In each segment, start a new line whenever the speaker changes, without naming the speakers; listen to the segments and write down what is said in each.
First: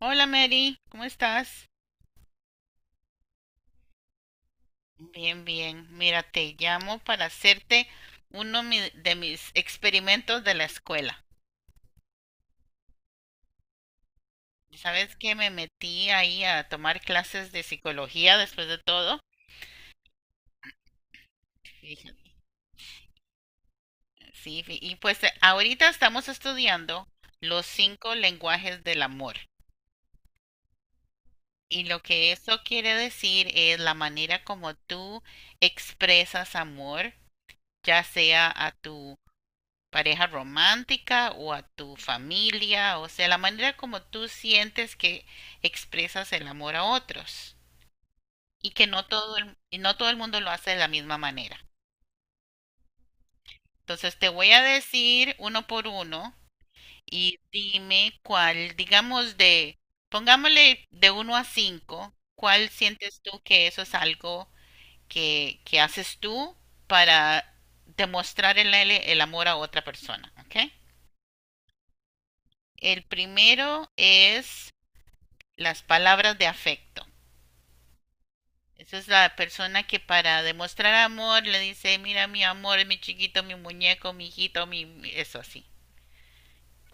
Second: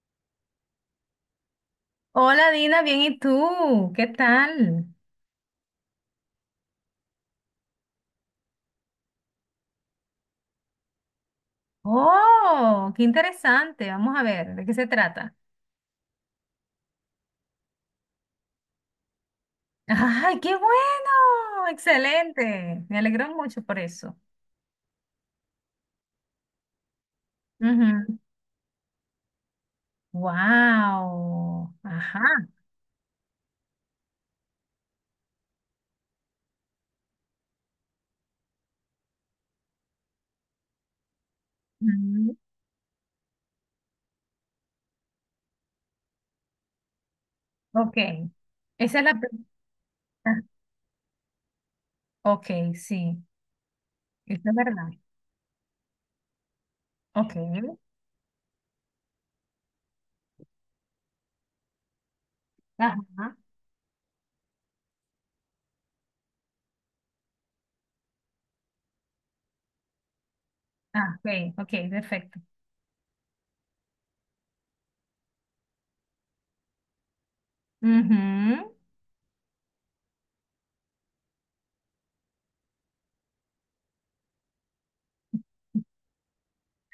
Hola Mary, ¿cómo estás?
Hola Dina, bien, ¿y tú? ¿Qué tal?
Bien, bien. Mira, te llamo para hacerte de mis experimentos de la escuela.
Oh, qué interesante. Vamos a ver, ¿de qué se
¿Sabes que
trata?
me metí ahí a tomar clases de psicología después de todo?
¡Ay, qué bueno!
Fíjate.
Excelente. Me alegro mucho por eso.
Sí, ahorita estamos estudiando los cinco lenguajes del amor.
Wow.
Y lo que
Ajá.
eso quiere decir es la manera como tú expresas amor, ya sea a tu pareja romántica o a tu
Ujú.
familia, o sea, la manera como tú sientes que expresas el amor a otros
Ok.
y que
Esa es la pregunta.
no todo el mundo lo hace de la misma manera.
Ok, sí.
Entonces te
Eso
voy
es
a
verdad.
decir uno por uno
Ok.
y dime cuál, digamos pongámosle de uno a cinco, cuál sientes
Ajá.
tú que eso es algo que haces tú para demostrar el amor a otra persona, ¿ok?
Ah, ok, ok, perfecto.
El primero es las palabras de afecto.
Ujú.
Esa es la persona que para demostrar amor le dice, mira mi amor, mi chiquito, mi muñeco, mi hijito, mi... eso así.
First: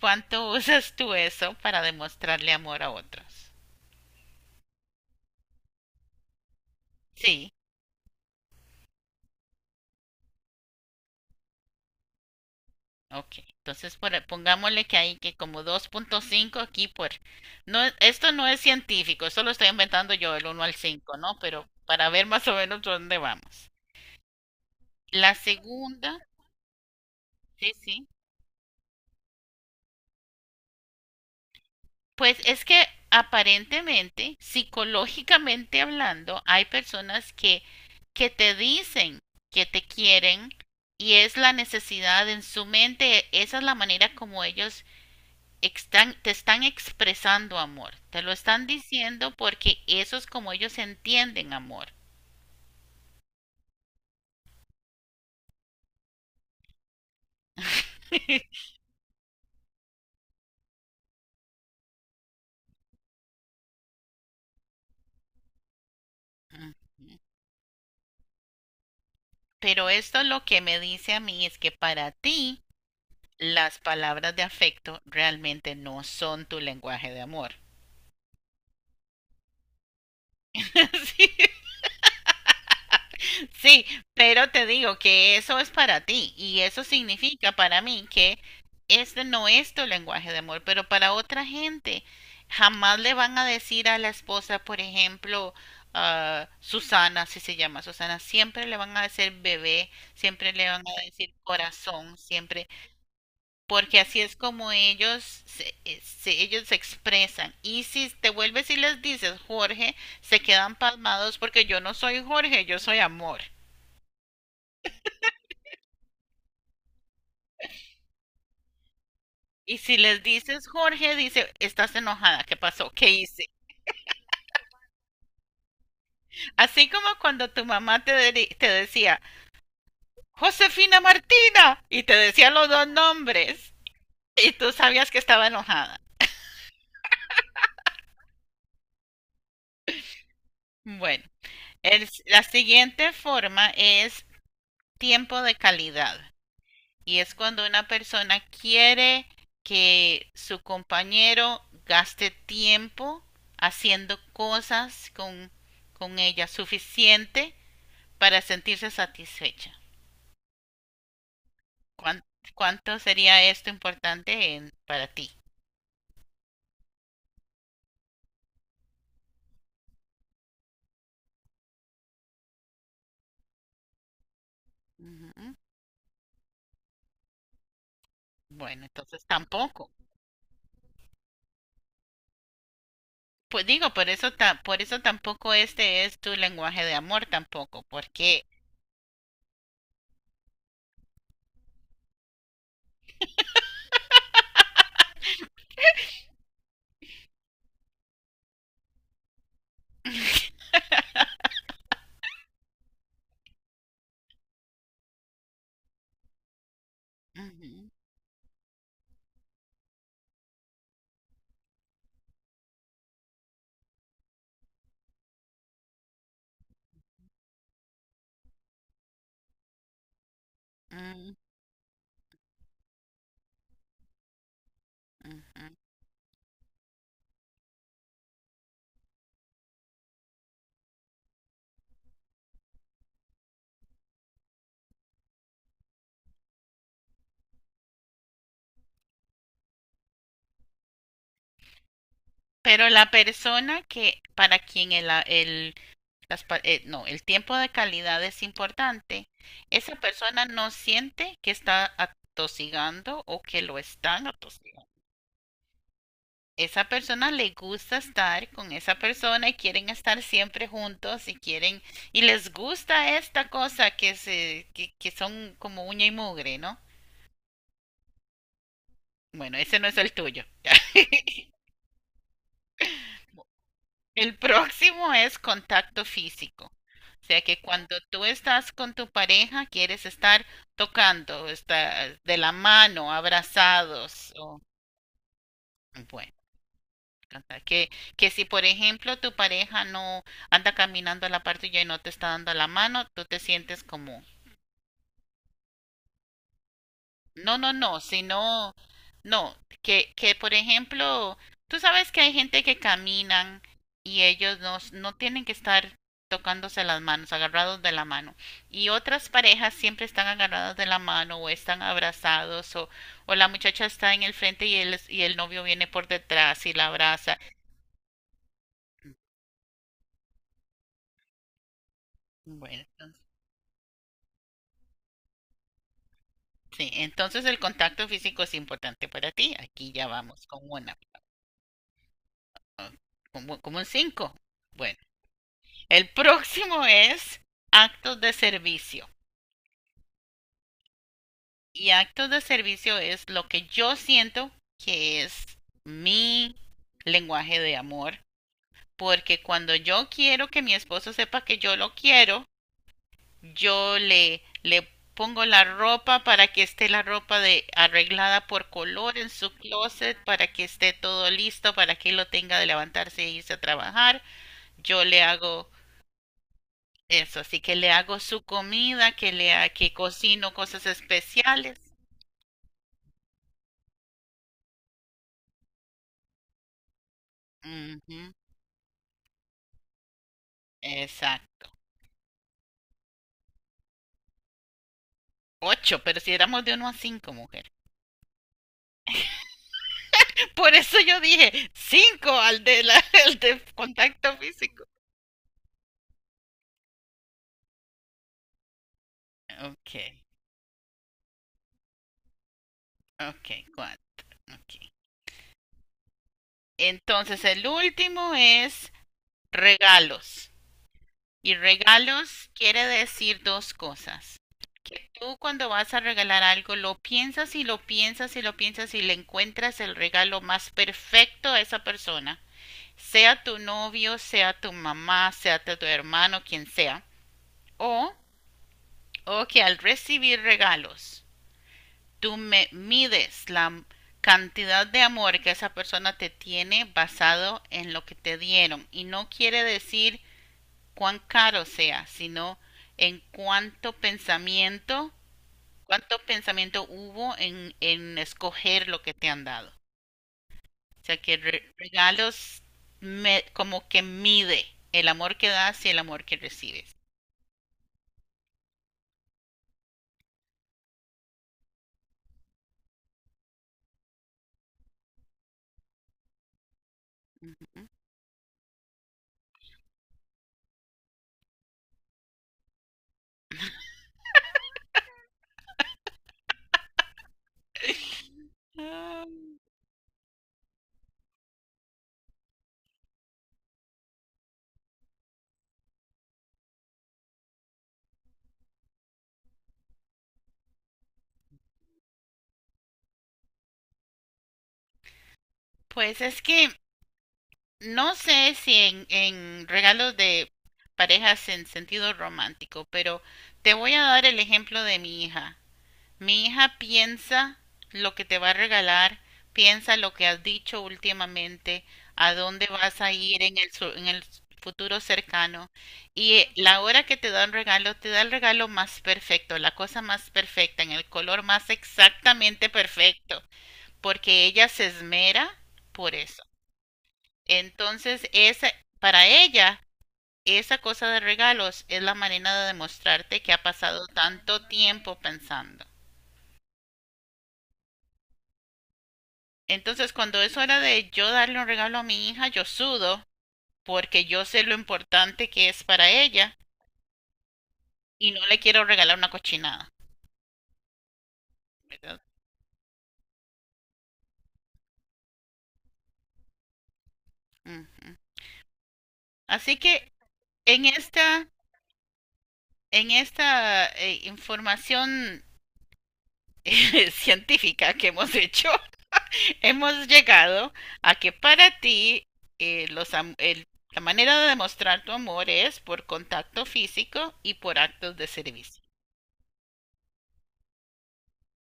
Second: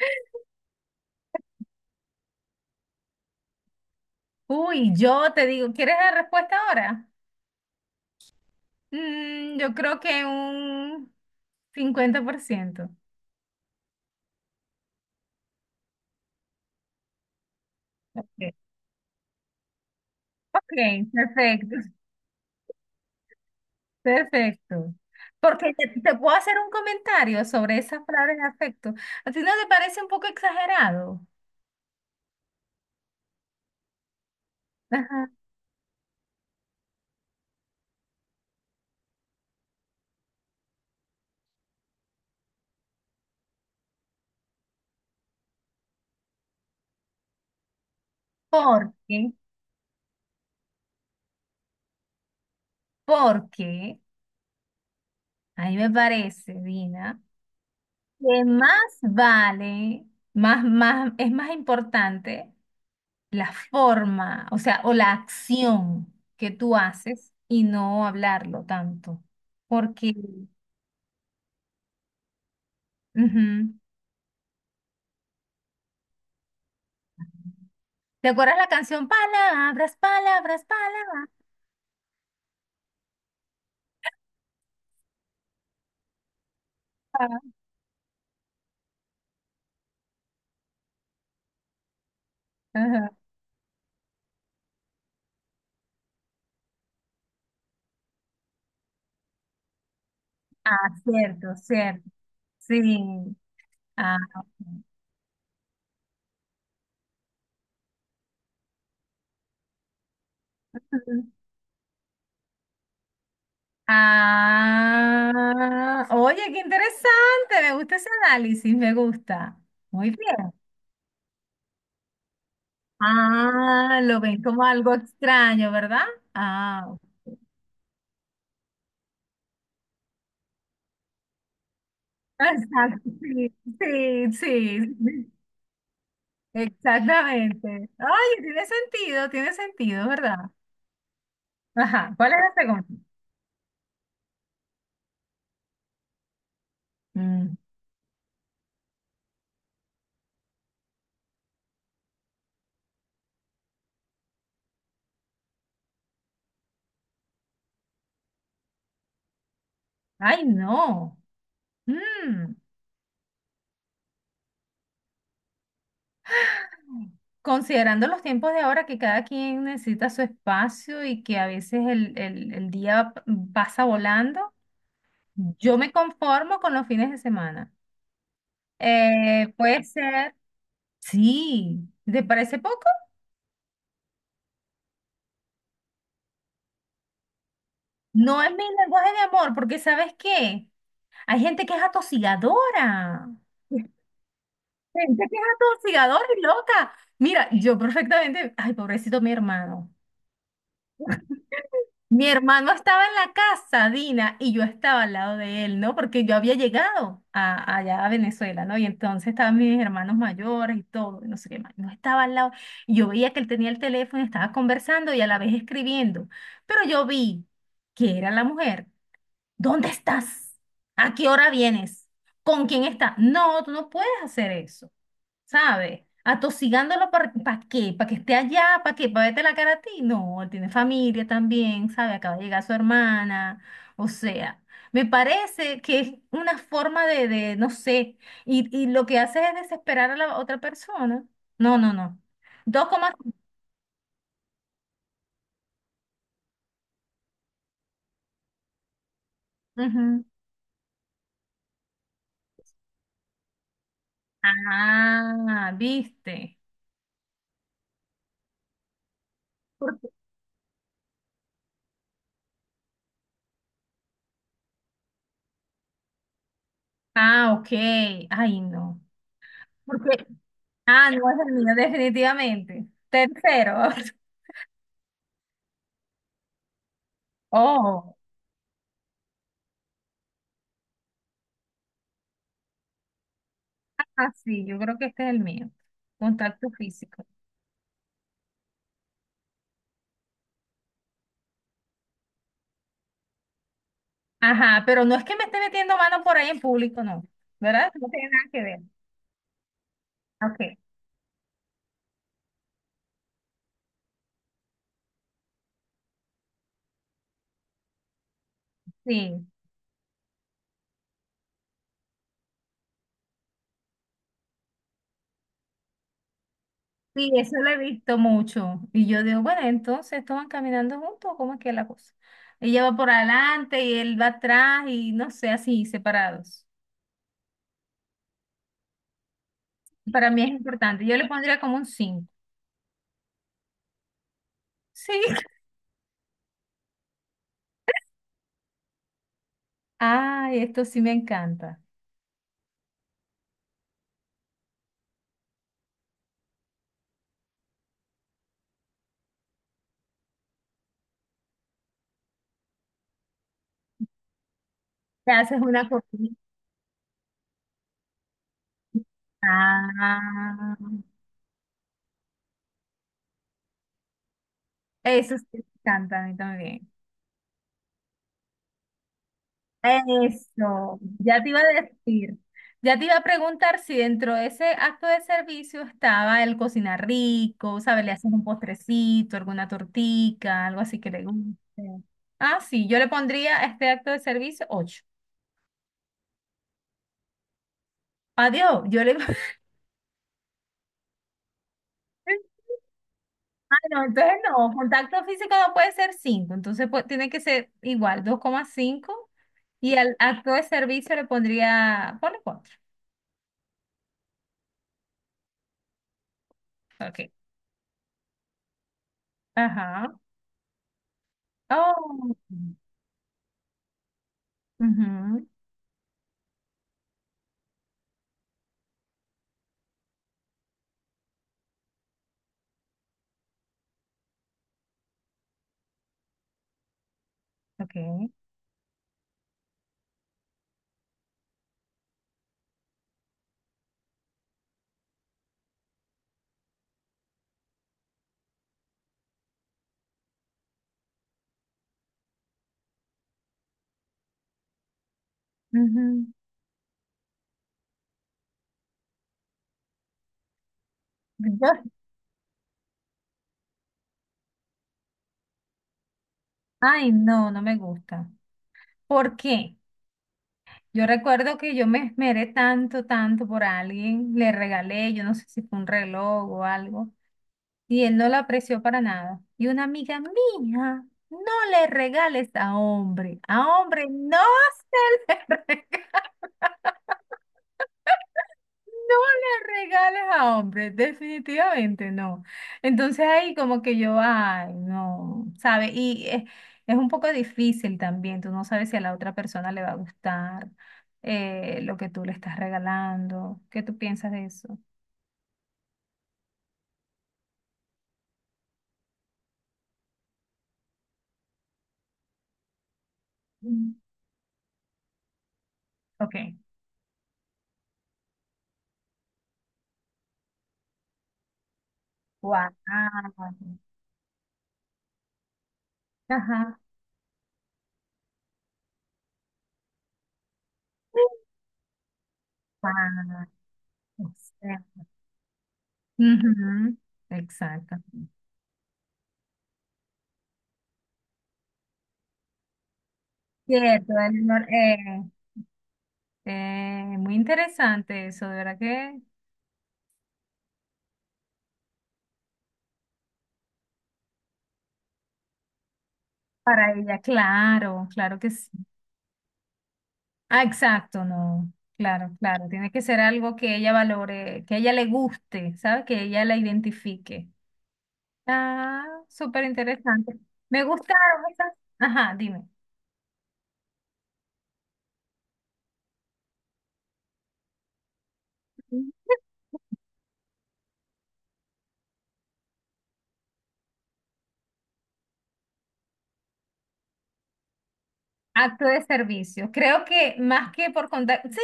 ¿Cuánto usas tú eso para demostrarle amor a otros?
Uy, yo te digo, ¿quieres la respuesta ahora?
Sí,
Mm, yo creo que un 50%.
ok. Entonces pongámosle que hay que como 2,5 aquí por... No, esto no
Ok,
es científico, esto lo estoy inventando yo, el uno al
ok,
cinco, ¿no? Pero
perfecto,
para ver más o menos dónde vamos.
perfecto.
La
Porque te
segunda,
puedo hacer un comentario
sí,
sobre esas
sí.
palabras de afecto. ¿A ti no te parece un poco exagerado?
Pues es que aparentemente,
Ajá.
psicológicamente hablando, hay personas que te dicen que te quieren y es la necesidad en su mente, esa es la manera como ellos están, te están expresando amor, te lo están
¿Por
diciendo
qué?
porque eso es como ellos entienden amor.
Porque a mí me parece, Dina, que más vale, más, es más importante la forma, o sea, o la acción que
Mm.
tú haces y no hablarlo tanto.
Pero
Porque,
esto lo que me dice a mí es que para ti
Ujú.
las palabras de afecto realmente no son tu lenguaje de amor.
¿Te acuerdas la canción Palabras, palabras,
Sí.
palabras?
Sí, pero te digo que eso es para ti y eso significa para mí que este no es tu lenguaje de amor, pero para otra gente jamás
Ajá.
le van a decir a la esposa, por ejemplo, ah, Susana, si se llama Susana, siempre le van a decir bebé, siempre le
Ah,
van a decir
cierto, cierto.
corazón, siempre,
Sí.
porque
Ah,
así es como ellos ellos se expresan. Y si te vuelves y les dices Jorge, se quedan
ujú.
palmados porque yo no soy Jorge, yo soy amor.
Ah, oye, qué interesante. Me gusta ese análisis, me gusta.
Y si
Muy
les
bien.
dices, Jorge, dice, estás enojada, ¿qué pasó? ¿Qué hice?
Ah, lo ven como algo extraño, ¿verdad? Ah,
Así
ok.
como cuando tu mamá te decía, Josefina Martina, y te decía los dos
Exacto, sí,
nombres,
sí,
y tú
sí, sí,
sabías que estaba enojada.
exactamente. Ay, tiene sentido, ¿verdad?
Bueno,
Ajá, ¿cuál es
la
la segunda?
siguiente forma es tiempo de calidad, y es
Mm,
cuando una persona quiere que su compañero gaste tiempo haciendo cosas con ella suficiente para sentirse satisfecha.
ay, no.
¿Cuán-
Mm,
¿Cuánto sería esto importante para ti?
considerando los tiempos de ahora que cada quien necesita su espacio y que a veces el día pasa volando,
Ujú.
yo me conformo con los fines de semana.
Bueno, entonces
Puede
tampoco.
ser, sí, ¿te parece poco?
Pues digo, por eso tampoco este es tu lenguaje de amor tampoco,
No
porque
es mi lenguaje de amor, porque ¿sabes qué? Hay gente que es atosigadora. Gente que es atosigadora y loca. Mira, yo perfectamente, ay, pobrecito mi hermano. Mi hermano estaba en la casa, Dina, y yo estaba al lado de él, ¿no? Porque yo había llegado a,
ujú,
allá a Venezuela, ¿no? Y entonces estaban mis hermanos mayores y todo, y no sé qué más. No estaba al lado. Y yo veía que él tenía el teléfono, y estaba conversando y a la vez escribiendo. Pero yo vi que era la mujer. ¿Dónde estás? ¿A qué
mm,
hora vienes? ¿Con quién estás? No, tú no puedes hacer eso,
ujú.
¿sabes? Atosigándolo ¿para qué? ¿Para que esté allá? ¿Para qué? ¿Para verte la cara a ti? No, él tiene familia también, ¿sabes? Acaba de llegar su hermana. O sea, me parece que es una forma de no sé, y lo que hace es desesperar a la otra persona. No, no, no. Dos
Pero la
comas.
persona que para quien el, a- el- las pa- no, el tiempo de calidad es importante, esa
Ujú.
persona no siente que está atosigando o que lo están atosigando.
Ah, ¿viste?
Esa persona le gusta estar con esa persona y quieren estar siempre juntos y quieren y les gusta esta cosa que se que son como uña y mugre, ¿no?
Ah, ok. Ay, no.
Bueno, ese no es el
Porque,
tuyo.
ah, no es el mío, definitivamente. Tercero.
el próximo es contacto físico. O sea que cuando
Oh,
tú estás con tu pareja quieres estar tocando, estar de la mano,
ah,
abrazados o
sí, yo creo que este es el mío.
bueno.
Contacto físico.
Que, que si, por ejemplo, tu pareja no anda caminando a la par tuya y no te está dando la mano, tú te sientes como,
Ajá, pero no es que me esté metiendo mano por ahí en público, no.
no, no,
¿Verdad?
no,
No tiene nada que
sino,
ver.
no, que por
Ok,
ejemplo, tú sabes que hay gente que caminan y ellos no, no tienen que estar tocándose las manos, agarrados de la mano. Y otras
sí.
parejas siempre están agarradas de la mano o están abrazados o la muchacha está en el frente y el novio viene por detrás y la
Sí,
abraza.
eso lo he visto mucho. Y yo digo, bueno, entonces, ¿estos van caminando juntos? ¿Cómo es que es la cosa?
Bueno,
Ella va por
entonces,
adelante y él va atrás y no sé, así, separados.
sí, entonces el contacto físico es importante para ti. Aquí ya
Para mí
vamos
es
con
importante. Yo le pondría como un cinco.
ah, como, un 5. Bueno,
Sí.
el próximo es actos de servicio.
Ay, esto sí me encanta.
Y actos de servicio es lo que yo siento que es mi lenguaje de amor. Porque cuando yo quiero que mi esposo sepa que yo lo quiero, yo le
Te
pongo
haces
la
una
ropa
comida.
para que esté la ropa de arreglada por color en su closet para que
Ah,
esté todo listo para que lo tenga de levantarse e irse a trabajar. Yo le
eso sí me
hago
encanta a mí también.
eso, así que le hago su comida, que cocino cosas
Eso, ya te iba a
especiales.
decir, ya te iba a preguntar si dentro de ese acto de servicio estaba el cocinar rico, ¿sabes? Le
Ujú,
haces un postrecito, alguna tortica, algo así que le
exacto.
guste. Ah, sí, yo le pondría a este acto de servicio 8.
Ocho, pero si éramos de uno a cinco, mujer.
Adiós, yo le...
Por eso yo dije cinco al de la, al de
Ah, no, entonces
contacto
no,
físico.
contacto físico no puede ser 5 entonces pues, tiene que ser igual, 2,5,
Ok,
y al acto de servicio le pondría, ponle cuatro.
ok, cuatro, ok.
Ok.
Entonces, el último es
Ajá.
regalos. Y
Oh.
regalos quiere decir dos cosas. Que tú
Ujú.
cuando vas a regalar algo lo piensas y lo piensas y lo piensas y le encuentras el regalo más perfecto a esa persona. Sea tu novio, sea tu mamá, sea tu hermano, quien sea. O,
Ok.
o que al recibir regalos tú me mides la cantidad de amor que esa persona te tiene basado en lo que te dieron. Y no quiere decir cuán caro sea, sino en cuánto
Ujú.
pensamiento hubo en escoger lo que te han dado. O sea que
Yo-
regalos como que mide el amor que das y el amor que recibes.
ay, no, no me gusta. ¿Por qué? Yo recuerdo que yo me esmeré tanto, tanto por alguien, le regalé, yo no sé si fue un reloj o algo, y él no la apreció para nada. Y una amiga mía, no le regales a hombre. A hombre no se le regala. No
Ah,
le regales a hombre, definitivamente no. Entonces ahí como que yo, ay, no, ¿sabe? Y es un poco difícil también, tú no sabes si a la otra persona le va a gustar lo que tú le estás regalando. ¿Qué tú piensas de eso?
pues es que no sé si en regalos de parejas en sentido romántico, pero te voy
Mm.
a dar el ejemplo de mi hija.
Ok.
Mi hija piensa lo que te va a regalar, piensa lo que has dicho últimamente, a dónde
Wow.
vas a ir en el futuro cercano. Y
Ajá.
la hora que te da un regalo, te da el regalo más perfecto, la cosa más perfecta, en el color más exactamente perfecto,
Ah,
porque ella se
exacto.
esmera por eso.
Ujú, exacto.
Entonces, esa, para ella, esa cosa de regalos es la manera de demostrarte que ha pasado
Cierto, Eleanor.
tanto tiempo pensando.
Muy interesante eso, de verdad que
Entonces, cuando es hora de yo darle un regalo a mi hija, yo sudo porque yo sé lo importante que es para ella
para ella, claro,
y
claro
no
que
le
sí.
quiero regalar una cochinada.
Ah, exacto, no.
¿Verdad?
Claro, claro. Tiene que ser algo que ella valore, que a ella le guste, ¿sabes? Que ella la identifique.
Ujú.
Ah, súper
Así que
interesante.
en
Me gustaron
esta,
esas. Ajá, dime.
en esta información científica que hemos hecho, hemos llegado a que para ti eh, los am- el- la manera de demostrar tu amor es por contacto físico y por actos de servicio.
Acto de servicio. Creo que más que por contacto, sí,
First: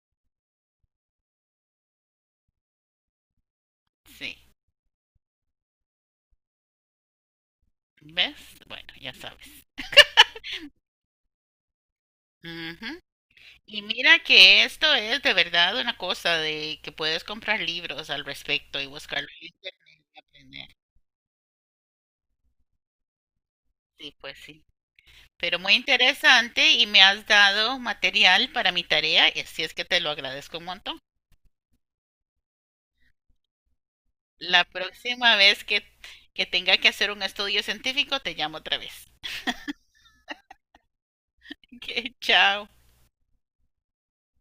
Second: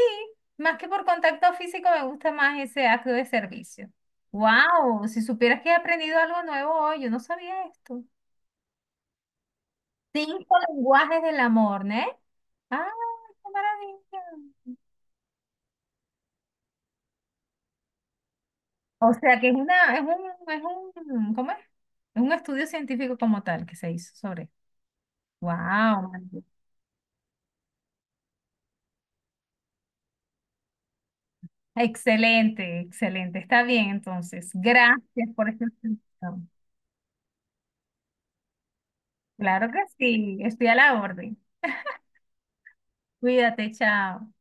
más que por contacto físico me gusta más ese acto de servicio.
Sí,
Wow, si supieras que he aprendido algo nuevo hoy, yo no sabía esto.
¿ves? Bueno, ya sabes.
Cinco lenguajes del amor, ¿no? Ah,
Ujú.
qué
Y mira que
maravilla.
esto es de verdad una cosa de que puedes comprar libros al respecto y
O
buscarlo
sea
en
que es una, es
internet y
un, es
aprender.
un, ¿cómo es? Es un estudio científico como tal que se
Sí,
hizo
pues
sobre.
sí. Pero muy
Wow,
interesante y me has dado material para mi tarea, y así es que te lo agradezco un montón.
excelente, excelente. Está bien, entonces.
La
Gracias
próxima
por
vez
esta
que
explicación.
tenga que hacer un estudio científico, te llamo otra vez.
Claro que sí, estoy a la orden.
Ok, chao.
Cuídate, chao.